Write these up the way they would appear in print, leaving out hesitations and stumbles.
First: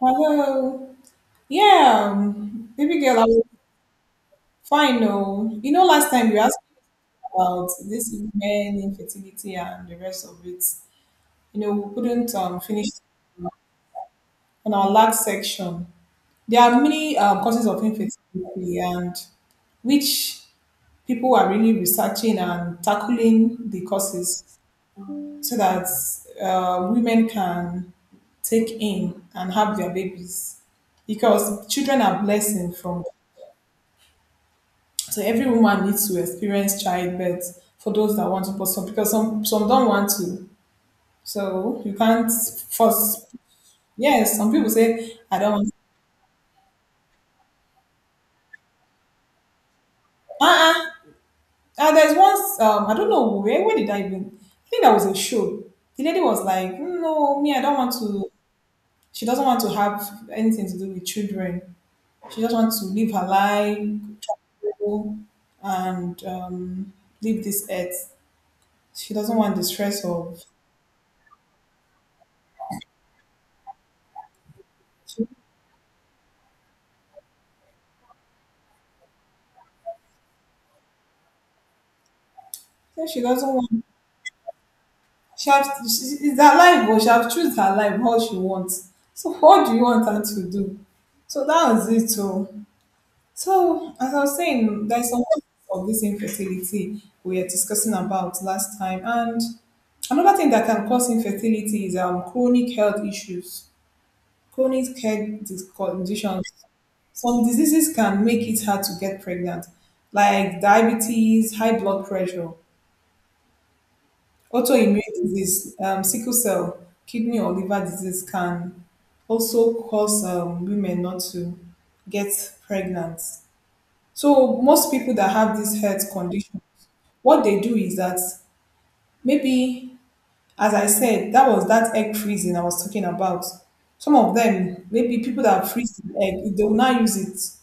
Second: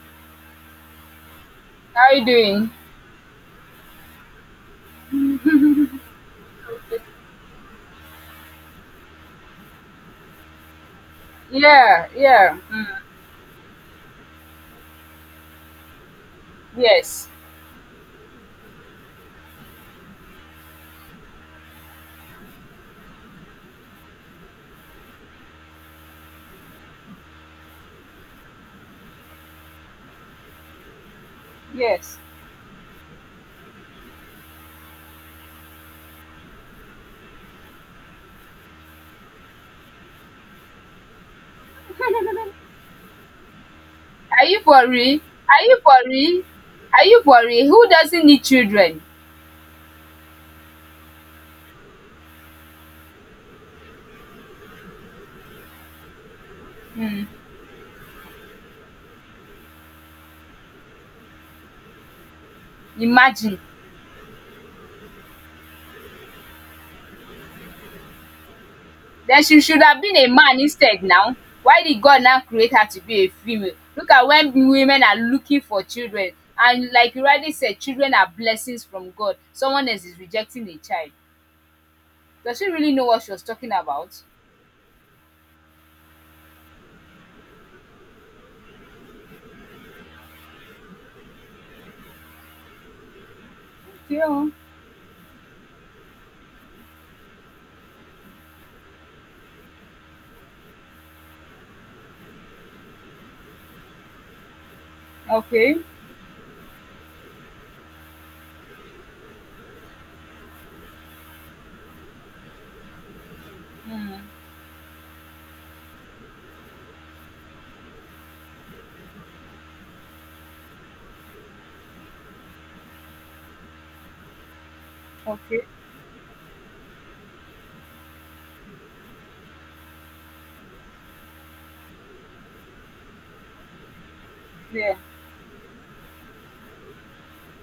Hello. How Yeah, are you doing? Baby girl, I was fine. No, you know, last time you asked me about this men infertility and the rest of it. You know, we Yeah, couldn't yeah. Mm. finish on our last section. There are many Yes, causes of infertility, and which people are really researching and tackling the causes so that women can take in and have their babies because children yes. are blessing from. So every woman needs to experience childbirth for those that want to, but because some don't want to. So you can't Are force. Yes, some you people for say real? I don't Are want. you for real? Are you for real? Who doesn't need children? Uh-uh. There's once I don't know where did I even? I think that was a show. The lady was like, "Mm, no, me I don't want to. She doesn't want to have anything to do with children. She just wants to live her Imagine. life go and leave this earth. She doesn't Then want she the should have stress been a of. man instead now. Why did God now create her to be a female? Look at when women are She, looking for children. And like you already said, children are blessings from God. Someone else is rejecting a child. Does she really know what she she was doesn't talking want. about? She have she it's her life oh, she have choose her life how she wants. So what do you want her to do? So that was it oh. So as I was Yeah. saying, there's some of this infertility we were discussing about last time, and another thing that can cause infertility is chronic health issues, chronic health dis Okay. conditions. Some diseases can make it hard to get pregnant like diabetes, high blood pressure. Mm. Autoimmune disease, sickle cell, kidney or liver disease can also cause women not to get pregnant. So most people that have Okay. these health conditions, what they do is that maybe, as I said, that was that egg freezing I was talking about. Some of them, Yeah. maybe people that freeze the egg, they will not use it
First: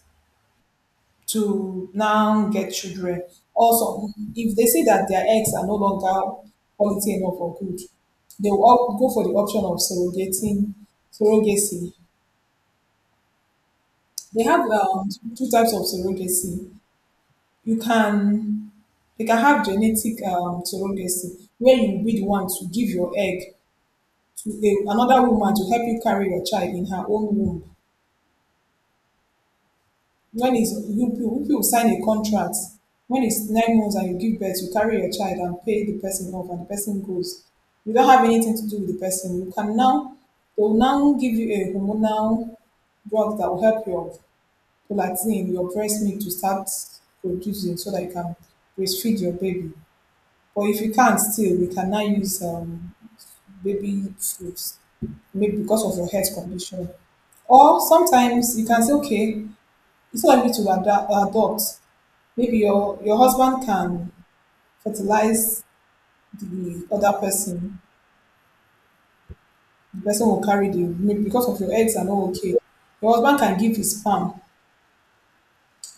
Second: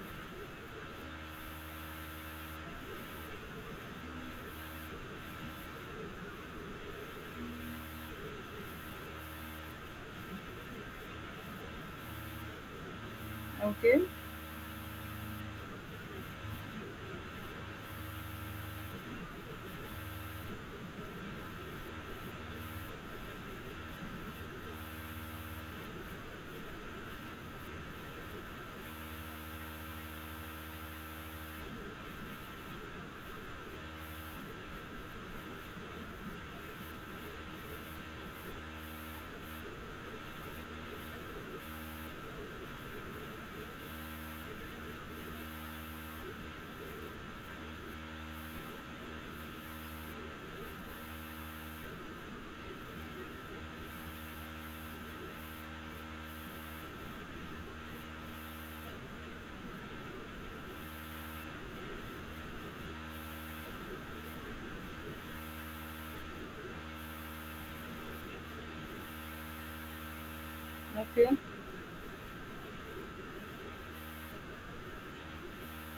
to now get children. Also, if they see that their eggs are no longer quality enough or good, they will go for the option of surrogating, surrogacy. Okay. They have two types of surrogacy. You can they can have genetic surrogacy, where you will be the one to give your egg to a, another woman to help you carry your child in her own womb. When is it's you you sign a contract when it's 9 months and you give birth, you carry your child and pay the person off and the person goes, you don't have anything to do with the person, you can now they will now give you a hormonal drug that will help your prolactin your breast milk to start producing so that you can breastfeed your baby, but if you can't still we can now use baby foods maybe because of your health condition, or sometimes you can say okay it's not me to adapt, adopt. Maybe your husband can fertilize the other person. The person will carry the maybe Okay, because of your eggs are not okay. Your husband can give his sperm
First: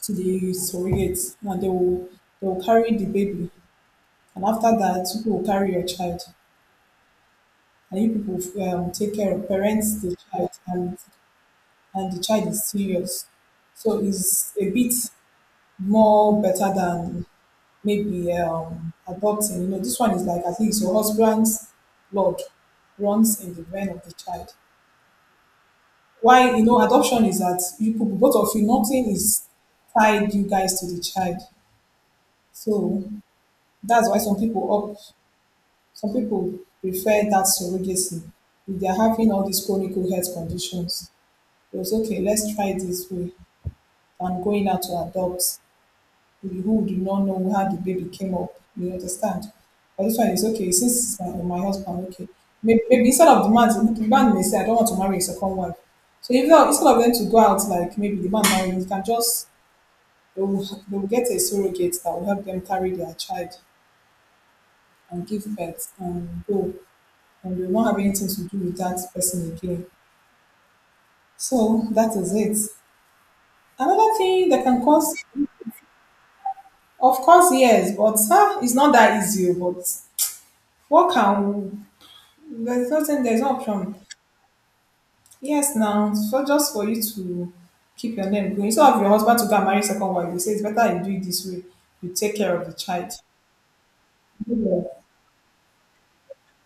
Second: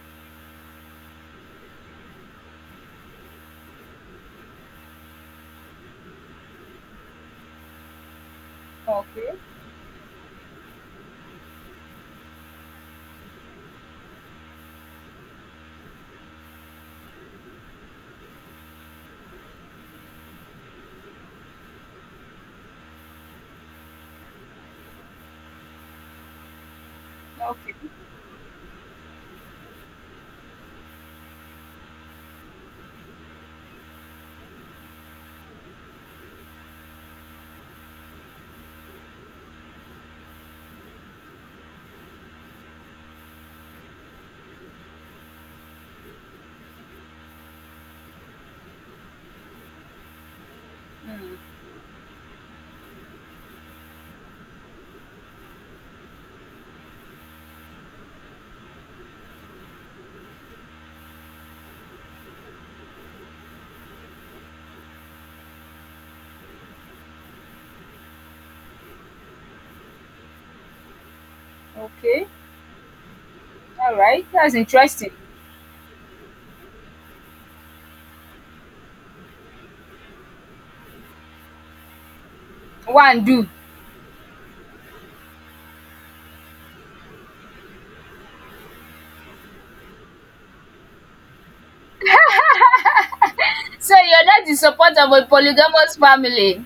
to the surrogate, and they will carry the baby. And after that, people will carry your child, and you people take care okay, of parents, the child, and the child is serious. So it's a bit more better than maybe adopting. You know, this one is like at least your husband's blood runs in the vein of the child. Why you know adoption is that okay, you people both of you nothing is tied you guys to the child. So that's why some people prefer that surrogacy if they are having all these chronic health conditions. It was okay, let's try this way than going out to adopt, we- who do not know how the baby came up. You understand? But this one is okay. Since it's my husband, okay. Maybe instead of the man may say, I don't want to marry a second wife. So if not, instead of them to go out, like maybe the man marrying, you can just, they will get a surrogate that will help them carry their child and give birth and go. And they will not have anything to do with that person again. So that okay. is it. All Another right, thing that's that can interesting. cause, of course, yes, but huh, it's not that easy. But what can. But it's not saying One, there's do. no option. Yes, now, so just for you to keep your name going. Instead of your husband to go and marry second wife, they say it's better you do it this way. You take care of the child. So you're not the Yeah. support of a polygamous family?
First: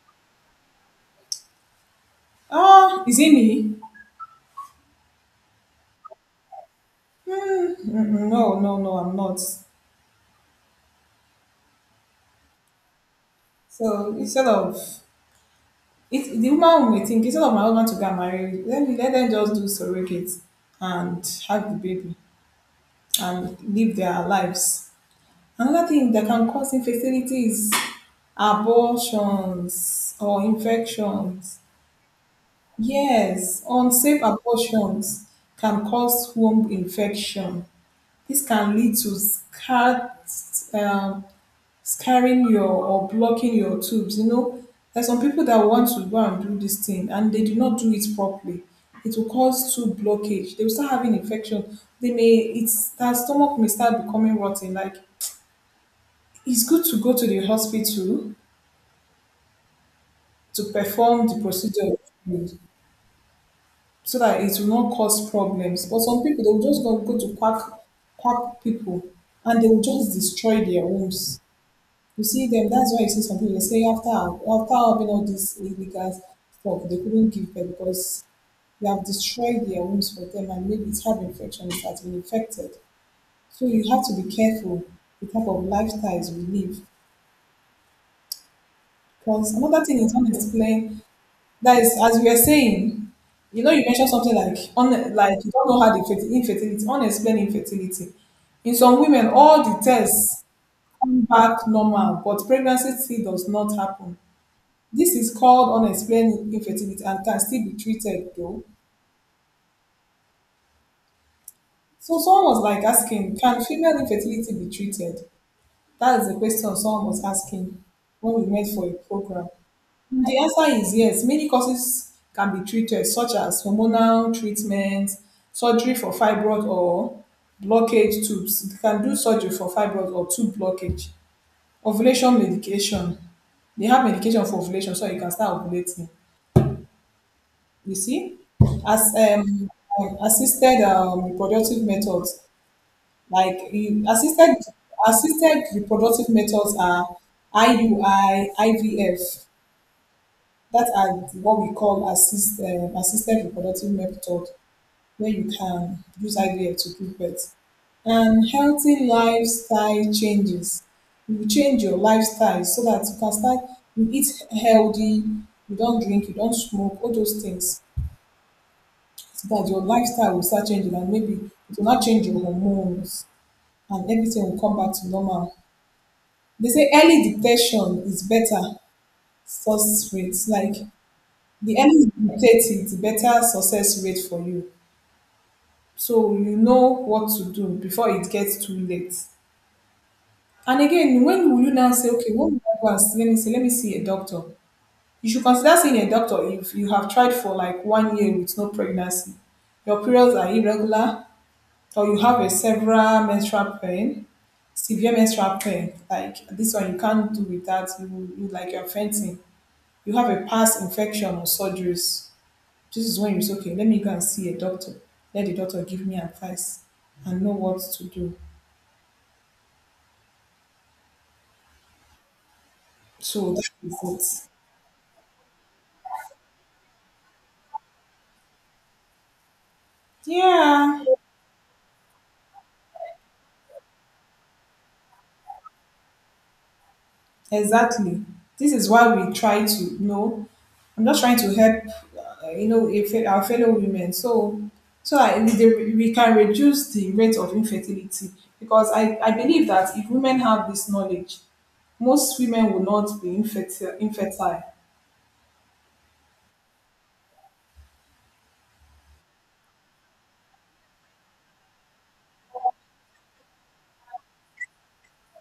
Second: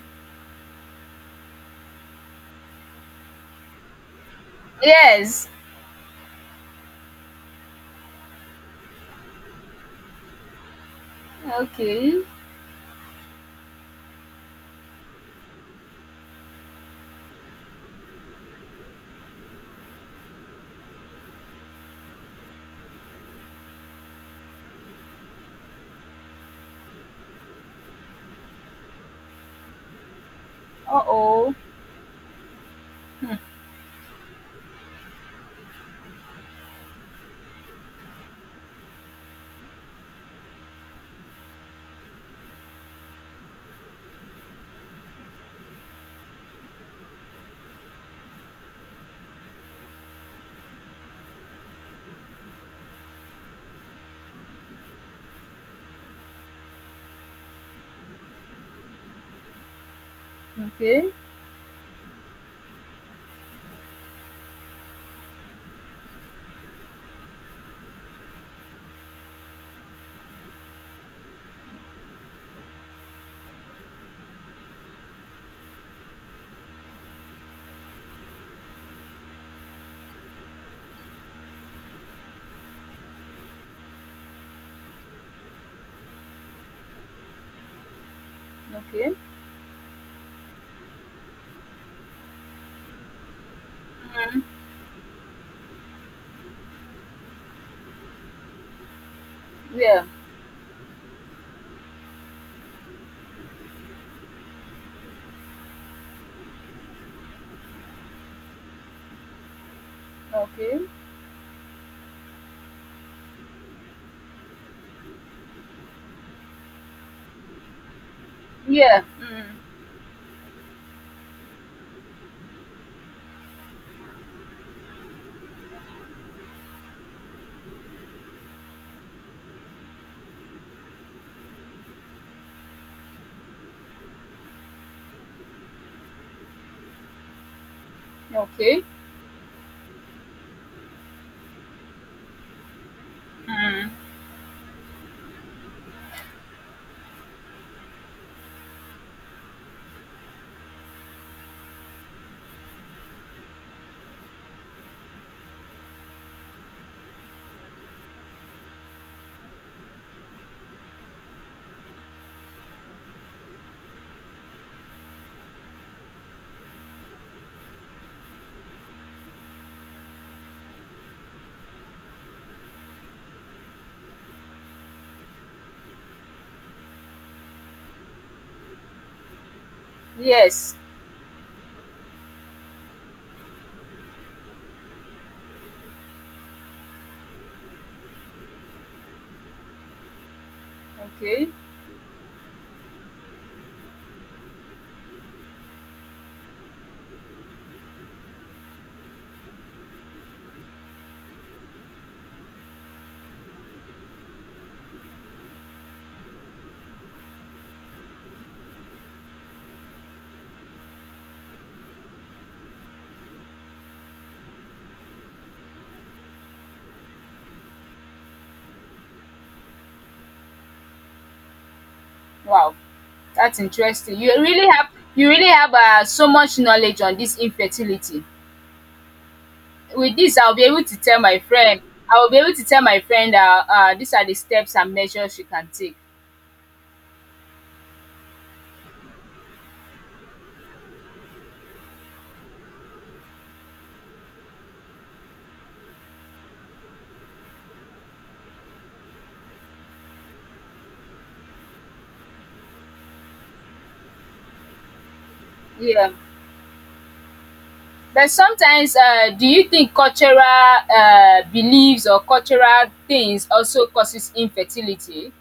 Oh, is it me? Yes. Mm, mm, no, no, no, I'm not. Okay. So instead of it, the woman may think instead of my husband to get married, let me let them just do surrogate and have the baby and live their lives. Another thing that can cause infertility is abortions or Uh oh. infections. Yes, unsafe abortions can cause womb infection. This can lead to scar, um, scarring your or blocking your tubes. You know, there's some people that want to go and do this thing and they do not do it properly. It will cause tube blockage. They will start having infection. They may it's their stomach may start becoming rotten. Like it's good to go to the hospital to Okay. perform the procedure with- so that it will not cause problems. But some people, they'll just go to quack, quack people and they will just destroy their homes. You see them, that's why you see some people, they say after having all this illegal stuff, they couldn't give birth because they have destroyed their homes for them and maybe it's have infection, it has been infected. So you have to be careful the type of lifestyles we live. Okay. Because another thing is unexplained. That is, as we were saying, you know, you mentioned something like un, like you don't know how the infertility, unexplained infertility. In some women, all the Yeah. tests come back normal, but pregnancy still does not happen. This is called unexplained infertility and can still be treated though. Okay. So someone was like asking, can female infertility be treated? That is the question someone was asking when we met for a Yeah. program. Mm. The answer is yes. Many causes can be treated, such as hormonal treatment, surgery for fibroid or blockage tubes. They can do surgery for fibroid or tube blockage. Ovulation medication. They have medication for ovulation, so you can start ovulating. You see, Okay. as assisted reproductive methods, like assisted reproductive methods are IUI, IVF, that are what we call assist, assisted reproductive method where you can use IVF to give birth. And healthy lifestyle changes. You change your lifestyle so that you can start, you eat healthy, you don't drink, you don't smoke, all those things. So that your lifestyle will start changing and maybe it will not change your hormones and everything will come back to normal. They say early detection is better success rate. Like Yes. the earlier you dictate it the better success rate for you, so you know what to do before it gets too late. And again, when Okay. will you now say okay when will I go and see, let me see a doctor. You should consider seeing a doctor if you have tried for like 1 year with no pregnancy, your periods are irregular, or you have a several menstrual pain, severe menstrual pain like this one you can't do without you like you're fainting, you have a past infection or surgeries. This is when you say, okay, let me go and see a doctor. Let the doctor give me advice and know what to do. Wow, So that's that is interesting. You it. really have so much knowledge on this infertility. With this, I'll be able to Yeah, tell my friend I'll be able to tell my friend that these are the steps and measures she can take. exactly. This is why we try to you know. I'm just trying to help, you know, if our fellow women. So, we can reduce the rate of infertility because I believe that if women have this knowledge, most women will not be infertile. Yeah, but sometimes do you think cultural beliefs or cultural things also causes infertility?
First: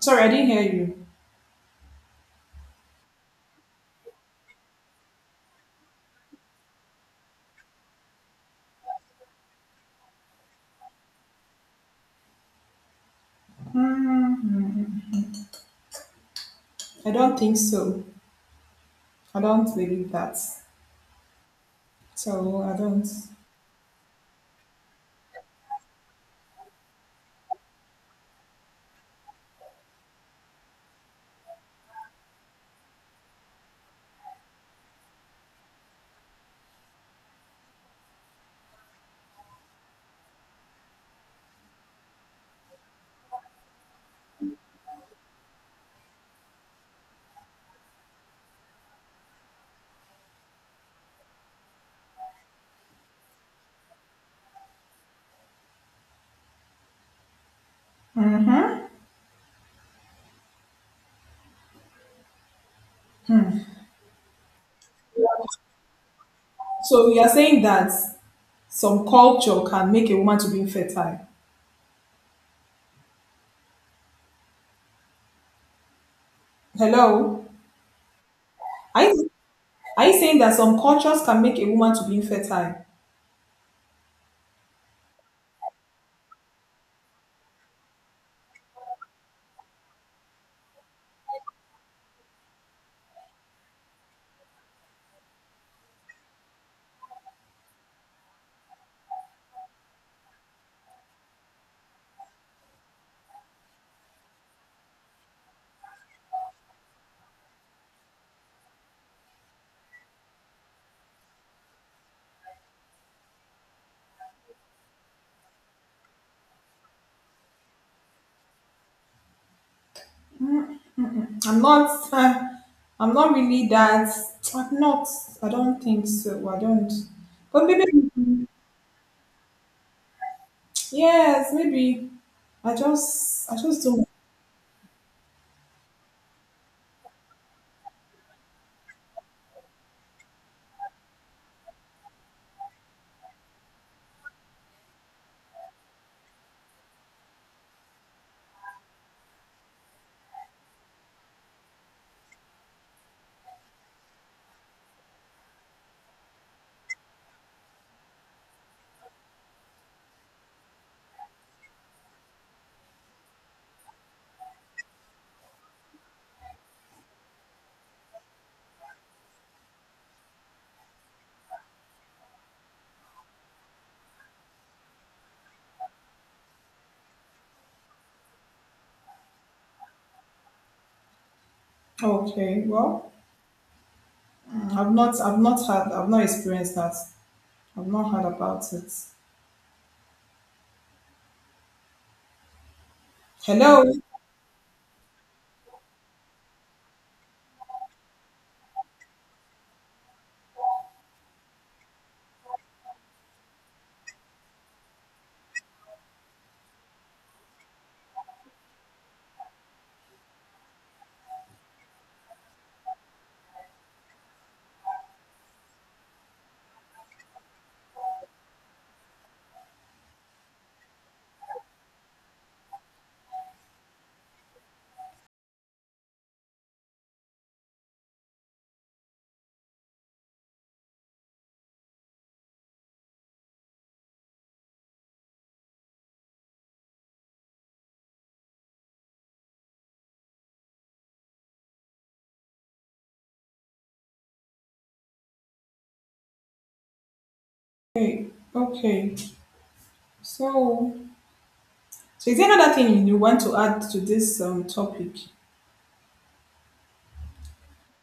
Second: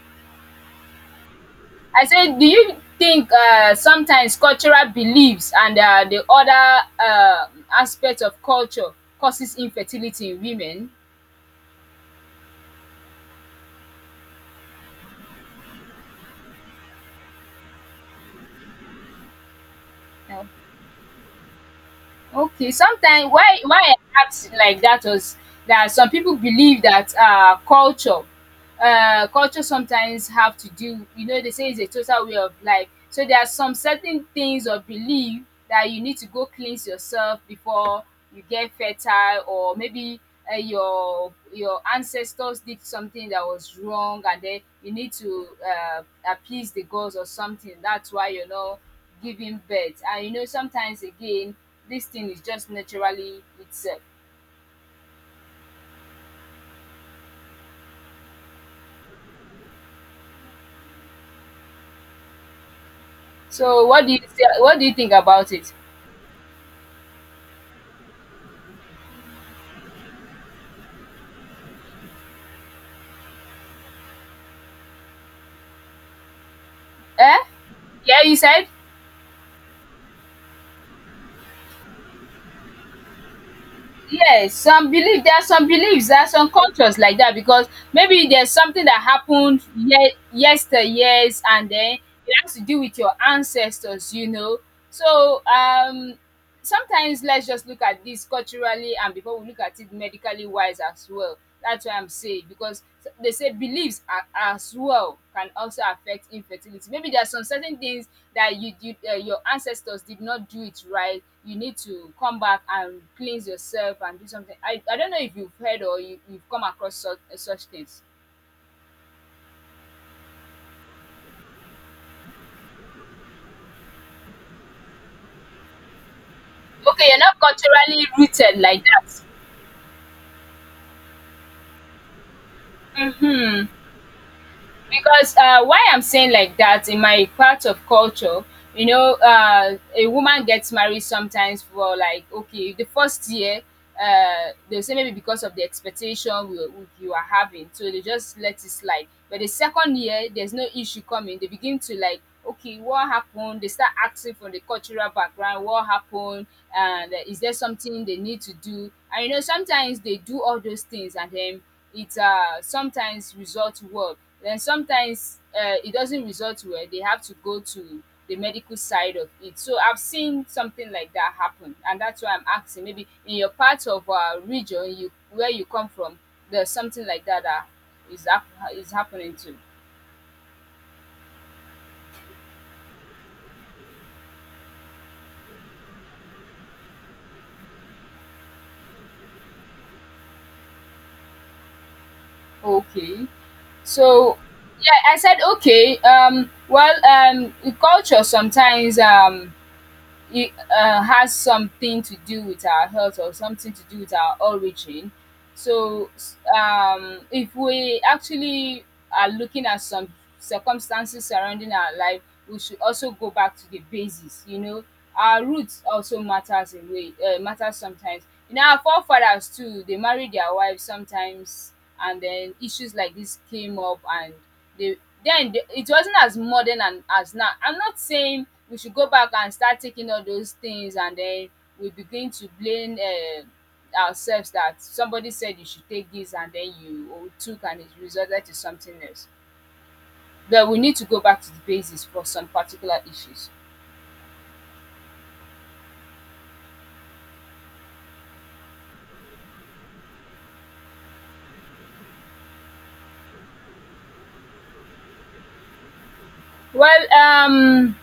Sorry, I didn't hear you. I said, do you think sometimes cultural beliefs and the other aspects of culture causes infertility in women? Hmm, I don't think so. I don't believe that. No. So Okay, I don't. sometimes why I asked like that was that some people believe that culture, culture sometimes have to do, you know, they say it's a total way of life. So there are some certain things or belief that you need to go cleanse yourself before you get fertile, or maybe your ancestors did something that was wrong, and then you need to appease the gods or something. That's why you know giving birth. And you know, sometimes again, this thing is just naturally itself. So, what do you think about it? So you are saying that some culture can make a woman to be infertile. Eh? Hello? Yeah, you said Are you, are you saying that some cultures can make a woman to be infertile? yes. Some believe there are some beliefs, there are some cultures like that because maybe there's something that happened yester years, and then it has to do with your ancestors. You know, so sometimes let's just look at this culturally and before we look at it medically wise as well. That's why I'm saying, because they say beliefs are, as well, can also affect infertility. Maybe there are some certain things that you did, your ancestors did not do it right. You need to come back and cleanse yourself and do something. I don't know if you've heard or you've come across such, such things. I'm not. I'm not really that. I'm not. I don't think so. I don't. Okay, you're not But culturally maybe. rooted like that. Yes, maybe. I just. I Hmm. just don't. Because why I'm saying like that, in my part of culture, you know, a woman gets married sometimes for like okay, the first year, they'll say maybe because of the expectation you are having, so they just let it slide. But the second year, there's no issue coming. They begin to like okay, what happened? They start asking from the cultural background, what happened, and is there something they need to do? And you know, sometimes they do all those things and then it sometimes results well. Then sometimes it doesn't result well. They have to go to the medical side of it. So I've seen something like that happen, and that's why I'm asking. Maybe in your part of region, you where you come from, there's something like that is hap- is happening too. Okay. Well, I've not had. I've not experienced that. I've not heard about it. Okay, Hello. so yeah, I said okay. Well, in culture sometimes it has something to do with our health or something to do with our origin. So, if we actually are looking at some circumstances surrounding our life, we should also go back to the basis. You know, our roots also matters a way, matters sometimes. You know, our forefathers too, they married their wives sometimes, and then issues like this came up and they then the, it wasn't as modern and as now. I'm not saying we should go back and start taking all those things and then we begin to blame, ourselves, that somebody said you should take this and then you oh, took and it resulted to something else. But we need to go back to the basis for some particular issues. Okay, okay. So, so is there another thing you want to add to this topic? Well,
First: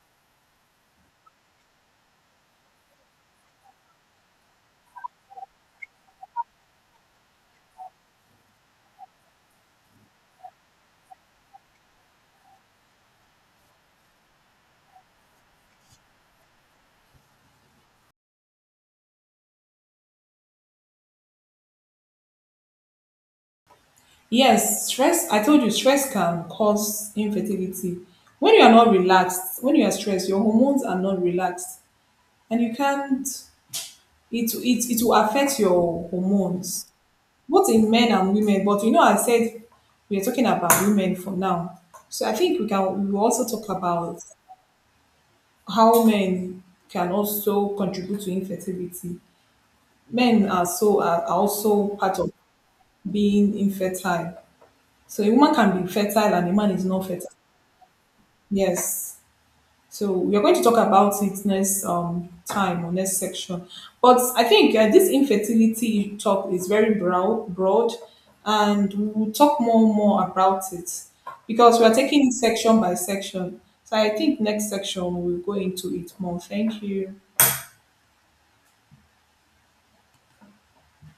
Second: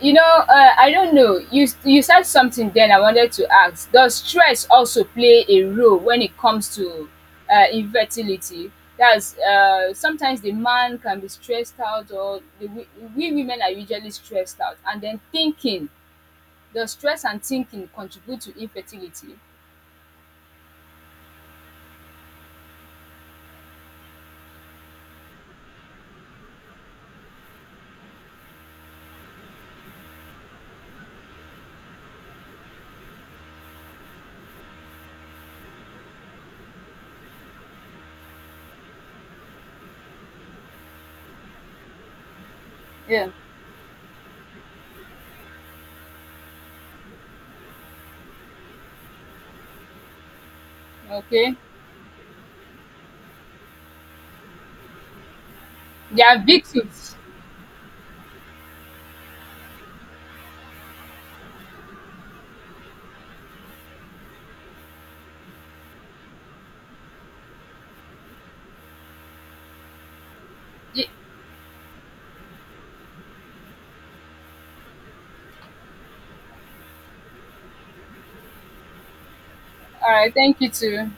You know, I don't know. You said something then I wanted to ask. Does stress also play a role when it comes to infertility? That's sometimes the man can be stressed out, or the, we women are usually stressed out, and then thinking. Does stress and thinking contribute to infertility? Yes, stress. I told you, stress can cause infertility. When you are not relaxed, when you are stressed, your hormones are not relaxed, and you can't. It will affect your hormones, both in men and women. But you know, I said we are talking about women for now, so I think we will Yeah. also talk about how men can also contribute to infertility. Men are so are Okay, also part of being infertile. So a woman can be they fertile are and a man is not victims. fertile. Yes. So we are going to talk about it next time or next section. But I think this infertility talk is very broad, and we'll talk more and more about it Ye- because we are taking it section by section. So I think next section we'll go into it more. Thank you. All right, thank you too.